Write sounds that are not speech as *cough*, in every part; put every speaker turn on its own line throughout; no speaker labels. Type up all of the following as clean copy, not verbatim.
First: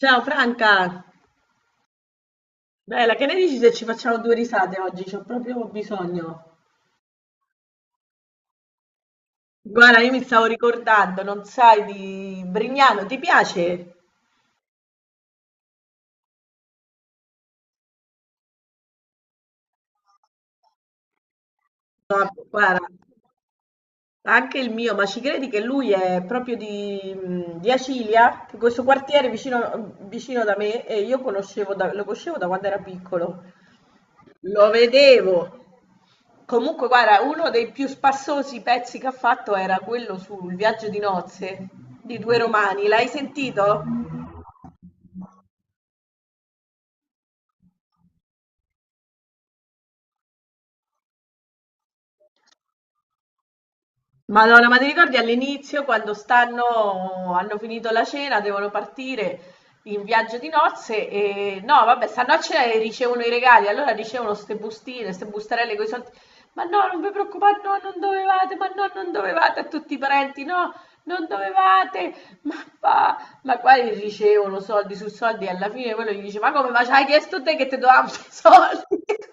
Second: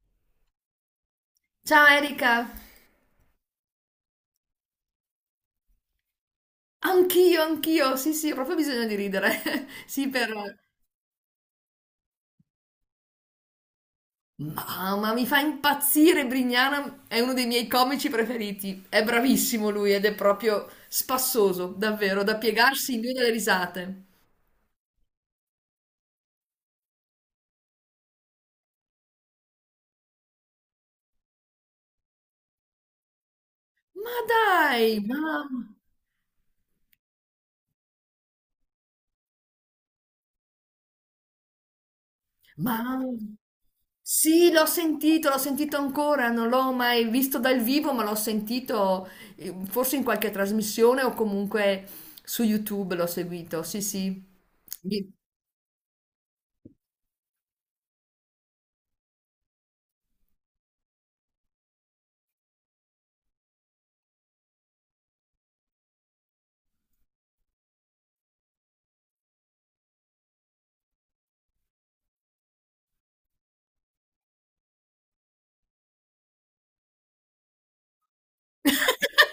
Ciao Franca,
Ciao Erika,
bella, che ne dici se ci facciamo due risate oggi? C'ho proprio bisogno.
anch'io, anch'io, sì sì, ho proprio bisogno di ridere, *laughs*
Guarda,
sì
io mi stavo ricordando, non sai, di Brignano, ti piace?
Mamma, mi fa impazzire Brignana, è uno dei miei comici preferiti, è bravissimo lui ed è proprio spassoso,
No,
davvero, da
guarda,
piegarsi in due dalle risate.
anche il mio, ma ci credi che lui è proprio di Acilia, che questo quartiere vicino, vicino da me, e io conoscevo lo conoscevo da quando era piccolo.
Ma
Lo
dai,
vedevo. Comunque, guarda, uno dei più spassosi pezzi che ha fatto era quello sul viaggio di nozze di due
ma...
romani. L'hai sentito?
Sì, l'ho sentito ancora, non l'ho mai visto dal vivo, ma l'ho sentito forse in qualche trasmissione o comunque su YouTube l'ho seguito, sì sì.
Madonna, ma ti ricordi all'inizio quando stanno, hanno finito la cena, devono partire in viaggio di nozze e no, vabbè, stanno a cena e ricevono i regali, allora ricevono ste bustine, ste bustarelle con i soldi. Ma no, non vi preoccupate, no, non dovevate, ma no, non dovevate a tutti i parenti, no, non dovevate, ma va, ma qua gli ricevono soldi su soldi e alla fine quello gli dice, ma come, ma ci hai chiesto te che ti dovevamo i soldi? *laughs*
*laughs*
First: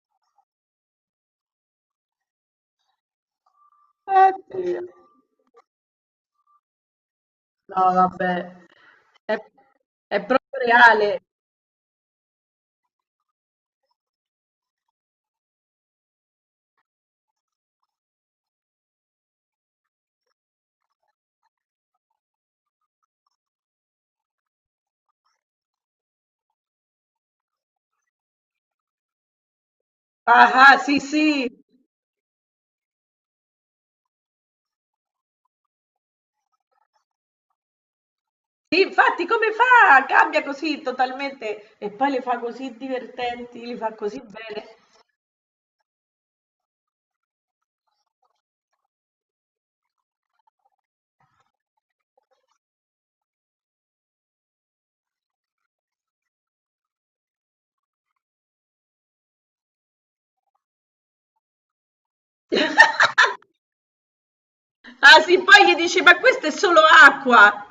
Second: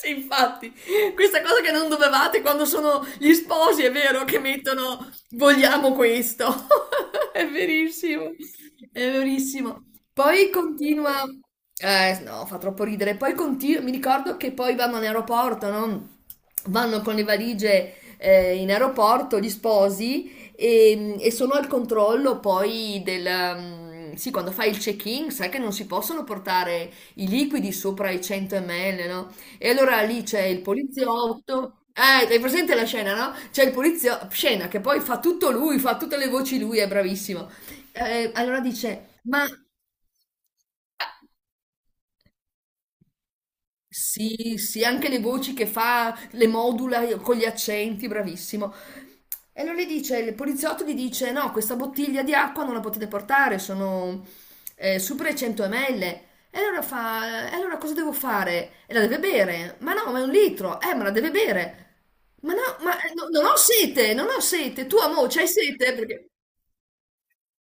Sì, infatti, questa cosa che non dovevate quando sono gli sposi, è vero che
Dio.
mettono vogliamo questo. *laughs* È
No,
verissimo,
vabbè,
è
è,
verissimo.
è
Poi
proprio reale.
continua, eh no, fa troppo ridere. Poi continua, mi ricordo che poi vanno in aeroporto, no? Vanno con le valigie in aeroporto gli sposi e sono al controllo poi del... Sì, quando fai il check-in, sai che non si possono portare i liquidi sopra i 100 ml, no? E allora lì c'è
Ah,
il
ah, sì, sì.
poliziotto. Hai presente la scena, no? C'è il poliziotto, scena che poi fa tutto lui, fa tutte le voci lui, è bravissimo. Allora
Sì,
dice,
infatti,
ma
come fa? Cambia così totalmente e poi le fa così divertenti, li fa così
sì,
bene.
sì, anche le voci che fa, le modula con gli accenti, bravissimo. E allora gli dice, il poliziotto gli dice, no, questa bottiglia di acqua non la potete portare, sono super 100 ml. E allora fa, e allora cosa devo fare? E la deve bere. Ma no, ma è un litro. Ma la deve bere. Ma no, ma non ho sete, non ho sete. Tu,
Ah,
amore,
sì,
c'hai
poi gli
sete?
dici, ma
Perché...
questa è solo acqua.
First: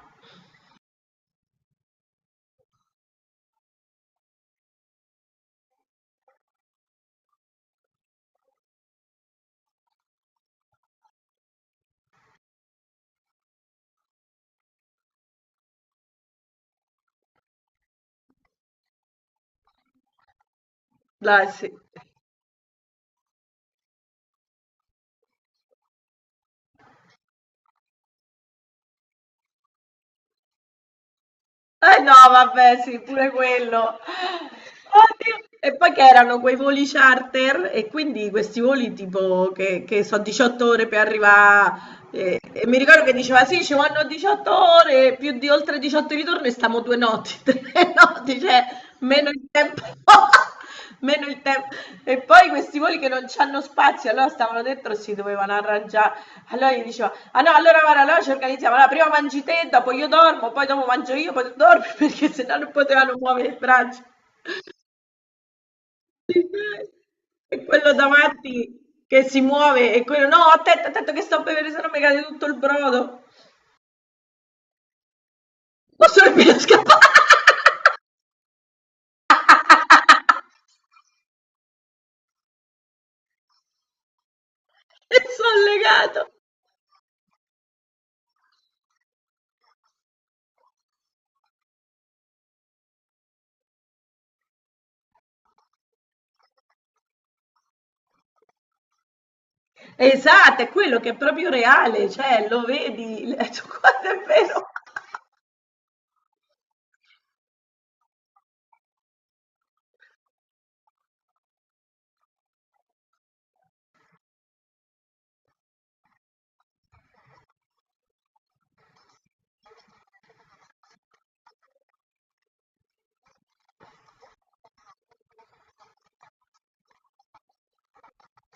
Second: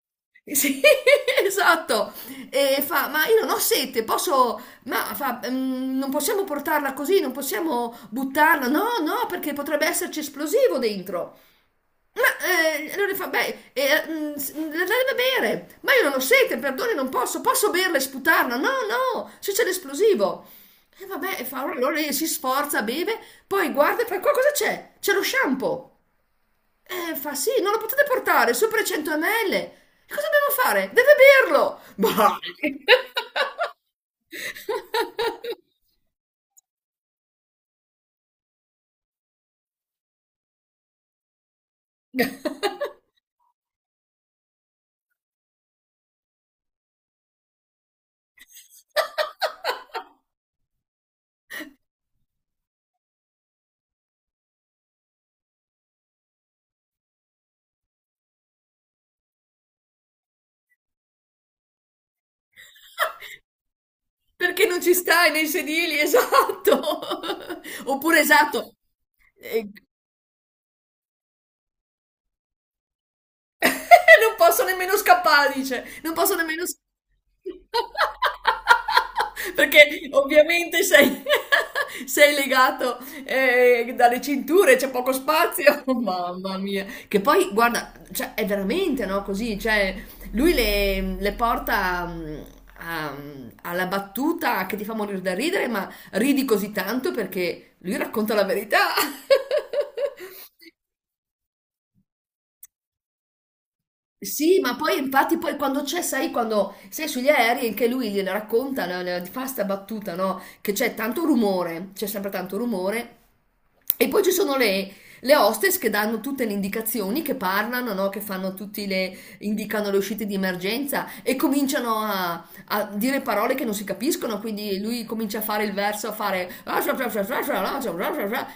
Sì, *laughs* esatto. E fa, ma io non ho sete, posso... Ma fa, "Mm, non possiamo portarla così, non possiamo buttarla. No, no, perché potrebbe esserci esplosivo dentro. Ma allora fa, beh, la deve bere. Ma io non ho sete, perdoni, non posso. Posso berla e sputarla? No, no, se c'è l'esplosivo. E vabbè, e
Dai,
fa,
sì.
allora lei si sforza, beve, poi guarda e fa, qua cosa c'è? C'è lo shampoo. Fa sì, non lo potete portare, sopra i 100 ml. E cosa dobbiamo fare? Deve berlo!
Eh no,
Bah!
vabbè, sì, pure quello. Oddio. E poi che erano quei voli charter e quindi questi voli tipo che sono 18 ore per arrivare e mi ricordo che diceva sì, ci vanno 18 ore, più di oltre 18 ritorno e stiamo due notti, *laughs* tre notti, cioè meno il tempo.
*laughs*
*laughs* Meno il tem e poi questi voli che non c'hanno spazio, allora stavano dentro e si dovevano arrangiare. Allora gli diceva: "Ah no, allora guarda, allora ci organizziamo, allora prima mangi te, dopo io dormo, poi dopo mangio io, poi tu dormi", *laughs* perché sennò non potevano muovere il braccio.
Perché non ci stai nei sedili, esatto!
E
*laughs*
quello
Oppure esatto,
davanti che si
ehm
muove e quello: "No, attento, attento che sto a bevere, se no mi cade tutto il brodo".
*laughs* Non posso nemmeno scappare, dice.
Ma
Non posso
sarebbe
nemmeno s
scappare,
*laughs* Perché ovviamente sei *laughs* sei legato, dalle cinture, c'è poco
*laughs* son
spazio. *laughs*
legato.
Mamma mia. Che poi guarda, cioè è veramente, no, così, cioè lui le porta, alla battuta che ti fa morir da ridere, ma ridi così tanto perché lui racconta la verità. *laughs*
Esatto, è quello che è proprio reale, cioè lo vedi, *laughs* l guarda è
Sì,
vero.
ma poi infatti poi quando c'è, sai, quando sei sugli aerei anche lui gliela racconta, fa sta battuta, no? Che c'è tanto rumore, c'è sempre tanto rumore. E poi ci sono le hostess che danno tutte le indicazioni, che parlano, no? Che fanno tutti le, indicano le uscite di emergenza e cominciano a dire parole che non si capiscono, quindi lui comincia a fare il verso, a fare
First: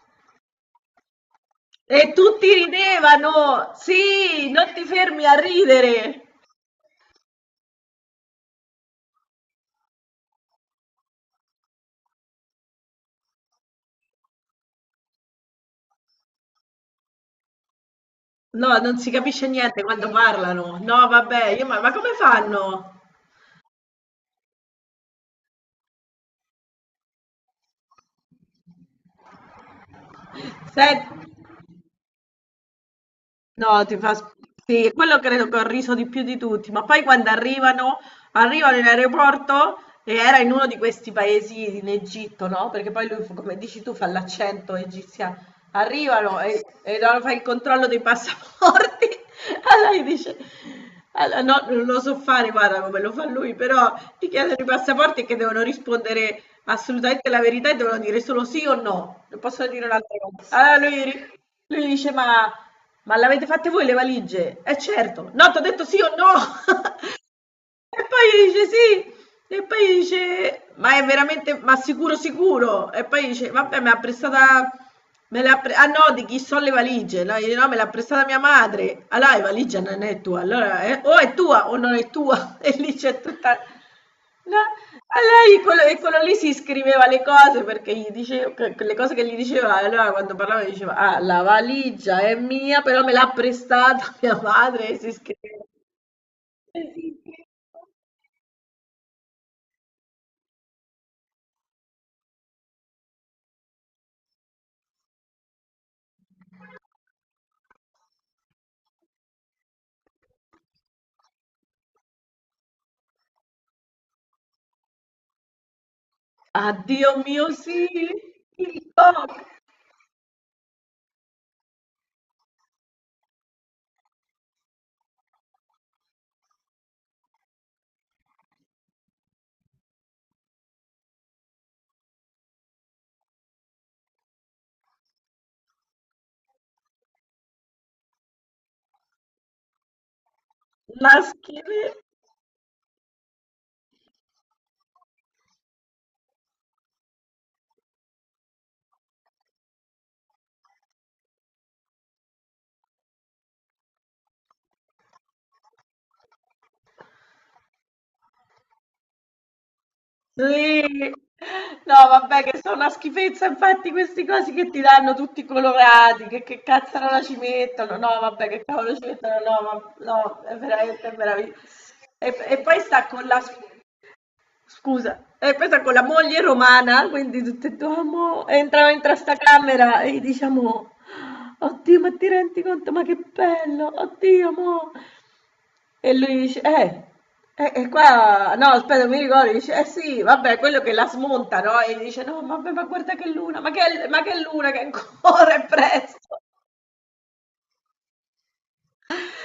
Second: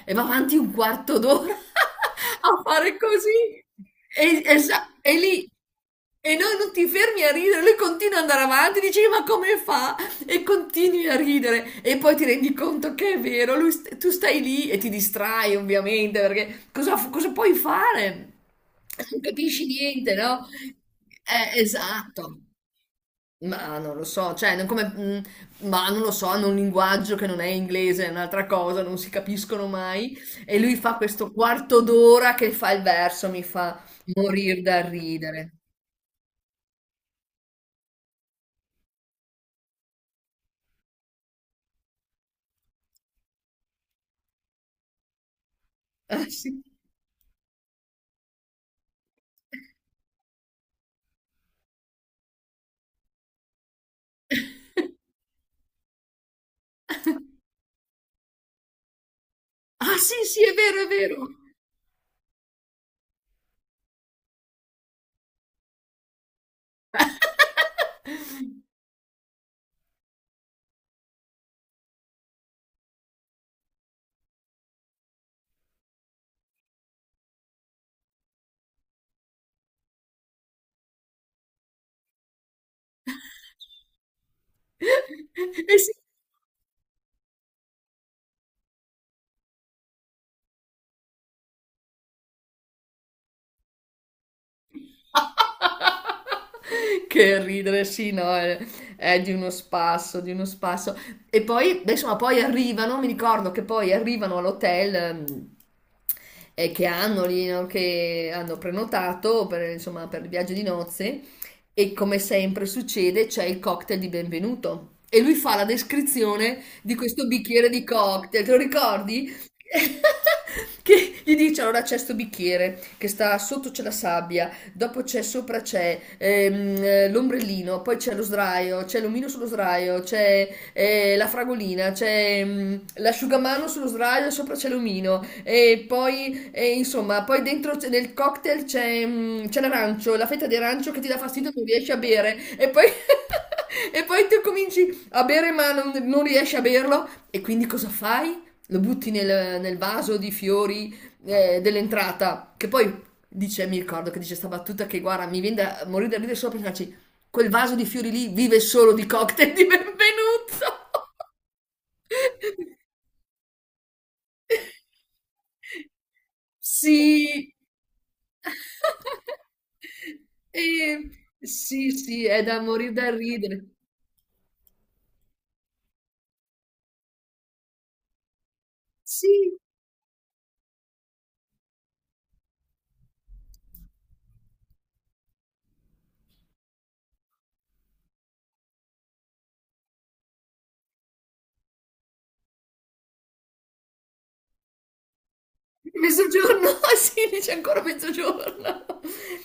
e va avanti un quarto d'ora *laughs*
E tutti
a fare così.
ridevano!
E,
Sì,
e
non ti
sa- e
fermi a
lì
ridere!
e noi non ti fermi a ridere, lui continua ad andare avanti, dici ma come fa? E continui a ridere e poi ti rendi conto che è vero, lui tu stai lì e ti distrai ovviamente perché cosa puoi fare?
No, non si
Non
capisce
capisci
niente quando
niente, no?
parlano. No, vabbè, io ma come
Esatto.
fanno?
Ma non lo so, cioè, non come, mhmm, ma non lo so, hanno un linguaggio che non è inglese, è un'altra cosa, non si capiscono mai. E lui fa
Se-
questo quarto d'ora che fa il verso, mi fa
no, ti fa...
morir dal
Sì, quello credo
ridere.
che ho riso di più di tutti, ma poi quando arrivano, arrivano in aeroporto e era in uno di questi paesi in Egitto, no? Perché poi lui, come dici tu, fa l'accento egiziano.
Ah
Arrivano
sì.
e no, fa il controllo dei passaporti. *laughs* Allora gli dice, allora, no, non lo so fare, guarda come lo fa lui, però ti chiedono i
*laughs*
passaporti che devono rispondere assolutamente la verità e devono dire solo sì o no, non possono dire
Ah
un'altra
sì, sì, è
cosa.
vero,
Allora
è vero.
lui dice, ma l'avete fatte voi le valigie? Eh certo, no, ti ho detto sì o no. *laughs* E poi
*laughs*
dice sì, e poi dice, ma è veramente, ma sicuro sicuro? E poi dice, vabbè, me l'ha prestata, ah no, di chi sono le valigie? No, dice, no, me l'ha prestata mia madre. Allora, la valigia non è tua, allora o è tua o non è tua. *laughs* E lì c'è tutta... No? Allora,
Eh
quello,
sì.
e quello lì si scriveva le cose perché gli dicevo, quelle cose che gli diceva, allora quando parlava diceva, ah, la valigia è mia, però me l'ha prestata *laughs* mia madre, e si scriveva. E si
*laughs* Che ridere, sì, no, è di uno spasso, di uno spasso. E poi, beh, insomma, poi arrivano, mi ricordo che poi arrivano all'hotel che hanno lì, no, che hanno prenotato per, insomma, per il viaggio di nozze e come sempre succede c'è il cocktail di benvenuto e lui fa la descrizione di
Addio
questo
mio
bicchiere di
sì,
cocktail, te lo
il
ricordi?
pop,
*laughs* Che gli dice allora c'è sto bicchiere che sta sotto c'è la sabbia dopo c'è sopra c'è l'ombrellino, poi c'è lo sdraio, c'è l'omino sullo sdraio, c'è la fragolina, c'è l'asciugamano sullo sdraio, sopra c'è l'omino e poi e insomma, poi dentro nel cocktail c'è l'arancio, la fetta di arancio che ti
la
dà fastidio, non riesci
schifezza,
a bere e poi *laughs* e poi tu cominci a bere ma non, non riesci a berlo e quindi cosa fai? Lo butti nel, nel vaso di fiori dell'entrata, che poi dice, mi ricordo che dice sta battuta che guarda, mi viene da morire da ridere solo perché dice, quel vaso di fiori lì vive solo di cocktail di benvenuto.
sì. No, vabbè che sono
*laughs*
una schifezza, infatti questi cosi che ti danno tutti colorati, che cazzaro la ci
Sì.
mettono, no, vabbè che cavolo ci mettono, no, ma, no, è
Ehm,
veramente meraviglioso.
sì, sì, è
E
da
poi
morire
sta
da
con la,
ridere.
scusa, e poi sta con la moglie romana, quindi tutte e due, "Amo", entrano in sta
Sì,
camera e diciamo, oddio, ma ti rendi conto, ma che bello, oddio, mo'. E lui dice, qua, no, aspetta, mi ricordo, dice, eh sì, vabbè, quello che la smonta, no? E dice, no, vabbè, ma guarda che luna, ma che luna, che ancora è presto.
mezzogiorno, *laughs* sì, dice ancora mezzogiorno. *laughs*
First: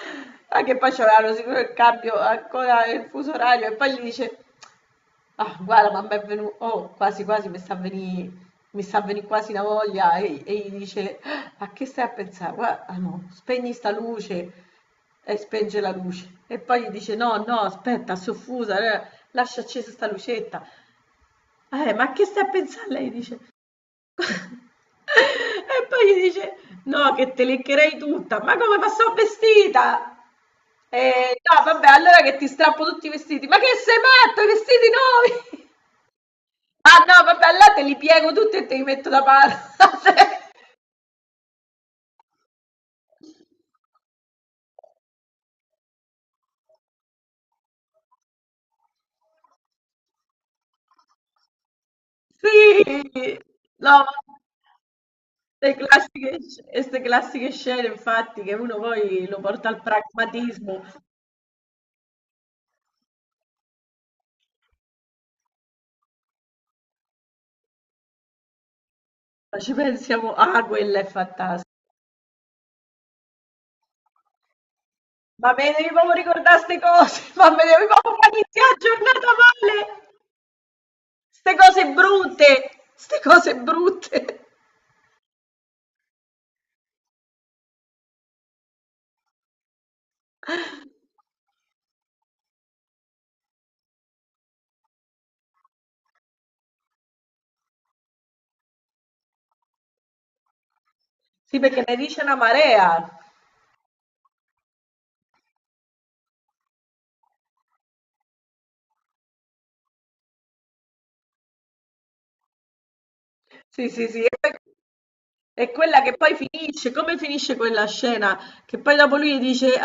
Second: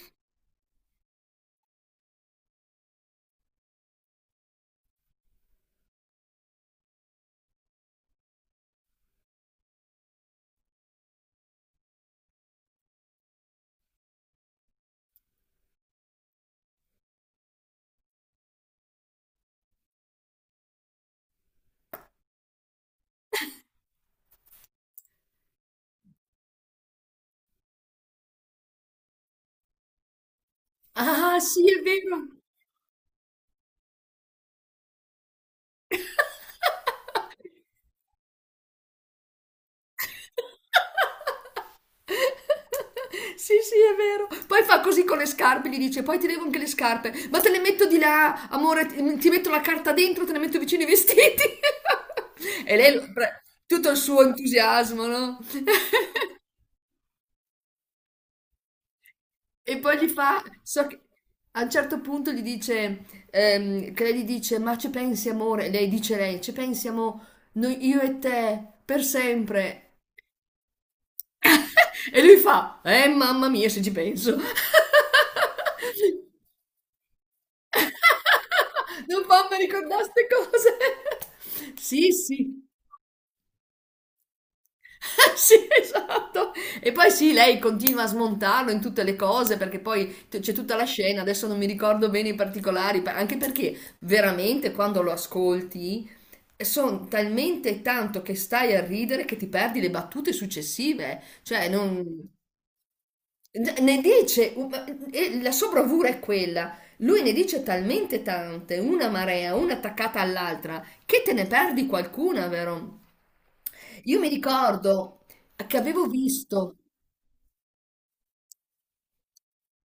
Ma che poi c'avevano sicuro il cambio, ancora il fuso orario, e poi gli dice, ah, guarda, ma mi è venuto, oh, quasi quasi mi sta a venì quasi una voglia e gli dice, "Ah, a che stai a pensare? Guarda, ah, no, spegni sta luce e spenge la luce. E poi gli dice, no, no, aspetta, soffusa, lascia accesa sta lucetta. Ma a che stai a pensare? Lei dice, *laughs* e poi gli dice, no, che te leccherei tutta, ma come, ma sono vestita? E,
Ah, sì,
no,
è
vabbè, allora
vero.
che ti strappo tutti i vestiti, ma che sei matto, i vestiti nuovi? *laughs* Ah no, vabbè, là te li piego tutti e te li metto da parte. *laughs*
*laughs* Sì, sì, è vero. Poi fa così con le scarpe, gli dice, poi ti levo anche le scarpe, ma te le metto di là, amore, ti metto la carta dentro, te le metto vicino i vestiti. *laughs* E lei,
Sì,
tutto il
no,
suo entusiasmo, no? *laughs*
queste classiche scene, infatti, che uno poi lo porta
E
al
poi gli fa,
pragmatismo,
so
ma
che a un certo punto gli dice, che lei gli dice, ma ci pensi amore? E lei dice lei, ci pensiamo noi, io e te, per
ci
sempre.
pensiamo, ah, quella è fantastica.
*laughs* E lui fa: mamma mia, se ci penso. *laughs*
Ma me devi proprio ricordare queste cose, *laughs* ma me devi proprio far iniziare la
Non
giornata
fammi
male,
ricordare ste cose.
queste
*laughs*
cose
Sì, sì.
brutte, queste cose brutte.
*laughs* Sì, esatto. E poi sì, lei continua a smontarlo in tutte le cose perché poi c'è tutta la scena, adesso non mi ricordo bene i particolari, anche perché veramente quando lo ascolti sono talmente tanto che stai a ridere che ti perdi le battute successive, eh.
Sì,
Cioè
perché ne dice
non...
una marea.
Ne dice, e la sua bravura è quella. Lui ne dice talmente tante, una marea, una attaccata all'altra, che te ne perdi qualcuna, vero?
Sì, sì,
Io
sì.
mi ricordo
È
che
quella
avevo
che poi
visto,
finisce, come finisce quella scena? Che poi dopo lui dice,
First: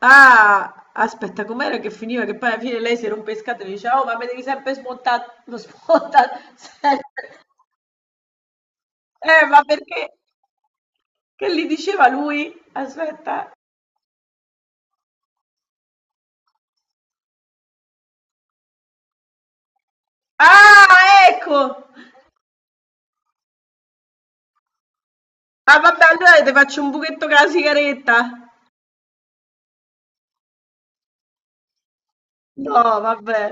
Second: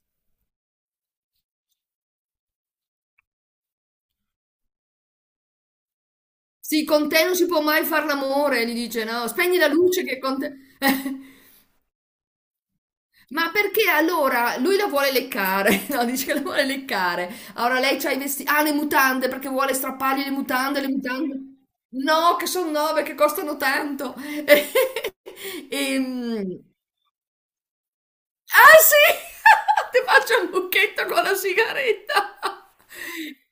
ah, aspetta, com'era che finiva? Che poi alla fine lei si rompe le scatole e dice, oh, ma mi devi sempre smontare, *laughs* lo smonta
sì, con te non
sempre.
si può mai far l'amore, gli dice, no, spegni
Ma
la luce
perché?
che con te... *laughs*
Che gli diceva lui? Aspetta.
Ma perché allora lui la vuole leccare? *laughs* No, dice che la vuole leccare. Allora lei c'ha i vestiti. Ah, le mutande perché vuole strappargli le mutande, le
Ah,
mutande.
ecco!
No, che sono nove, che costano tanto. *laughs*
Ah, vabbè, allora
Ehm,
ti faccio un buchetto con la sigaretta.
Ah sì! *laughs* Ti faccio un lucchetto con la sigaretta.
No, vabbè.
*laughs*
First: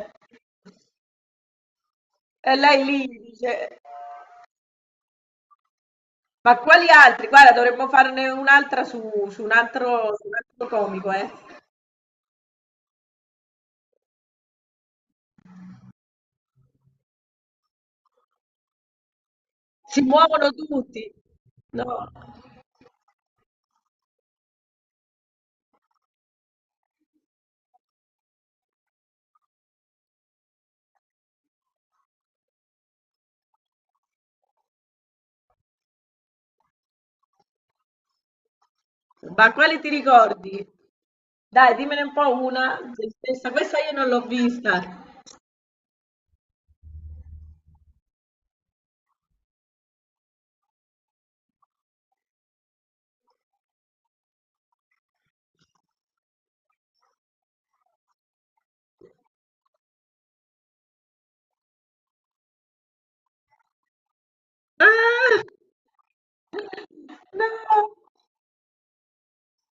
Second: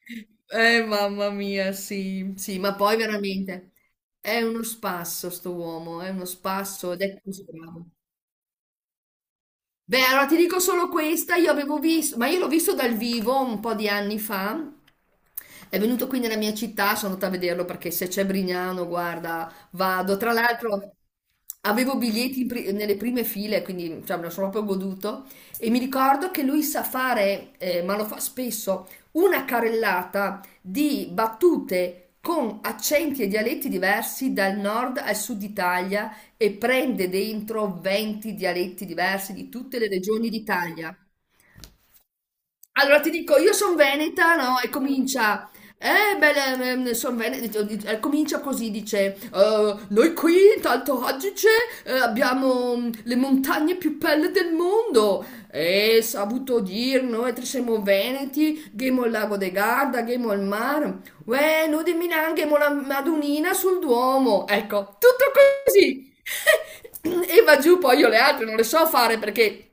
Mamma mia, sì,
E
sì, ma
lei
poi
lì dice,
veramente è uno spasso sto uomo, è uno
ma quali
spasso ed è
altri?
così
Guarda,
bravo.
dovremmo farne un'altra
Beh, allora
su un
ti dico
altro
solo
comico, eh.
questa, io avevo visto, ma io l'ho visto dal vivo un po' di anni fa. È venuto qui nella mia città, sono andata a vederlo perché se c'è Brignano, guarda,
Si
vado. Tra
muovono
l'altro
tutti.
avevo
No,
biglietti nelle prime file, quindi cioè, me lo sono proprio goduto. E mi ricordo che lui sa fare, ma lo fa spesso, una carrellata di battute con accenti e dialetti diversi dal nord al sud Italia e prende dentro 20 dialetti diversi di
ma
tutte
quale ti
le regioni
ricordi?
d'Italia.
Dai, dimmene un po' una
Allora
te
ti dico,
stessa.
io sono
Questa io non l'ho
veneta, no? E
vista.
comincia. Beh, sono veneta. Comincia così, dice: noi qui, in Alto Adige, abbiamo le montagne più belle del mondo. E saputo dir, noi tre siamo veneti, ghemo il lago de Garda, ghemo il mare. Uè, noi di Milano, ghemo la Madonnina sul Duomo. Ecco, tutto
Ah,
così. *laughs* E
no!
va giù, poi io le altre non le so fare perché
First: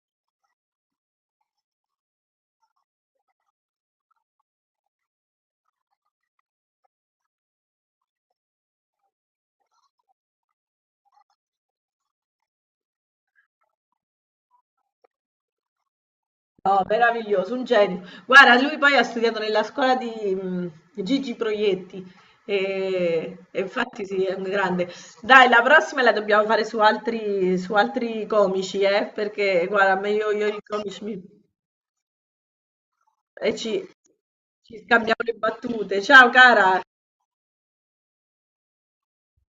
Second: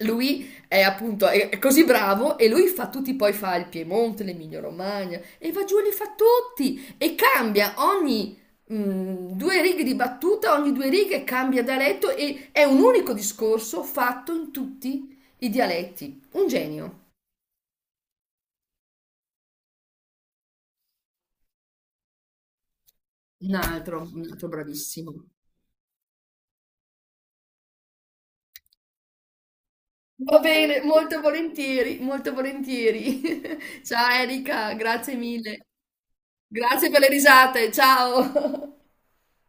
lui è appunto, è così bravo e lui fa tutti, poi fa il Piemonte, l'Emilia Romagna e va giù e li fa tutti e cambia ogni due righe di battuta, ogni due righe cambia dialetto e è un unico discorso fatto in tutti i dialetti. Un
No,
genio,
meraviglioso, un genio. Guarda, lui poi ha studiato nella scuola di Gigi Proietti e infatti sì,
un
è un
altro
grande.
bravissimo.
Dai, la prossima la dobbiamo fare su altri comici, eh? Perché guarda, a me
Va
io i
bene,
comici
molto volentieri, molto volentieri.
e
*laughs* Ciao Erika,
ci
grazie
scambiamo le
mille.
battute. Ciao cara!
Grazie per le risate, ciao. *laughs*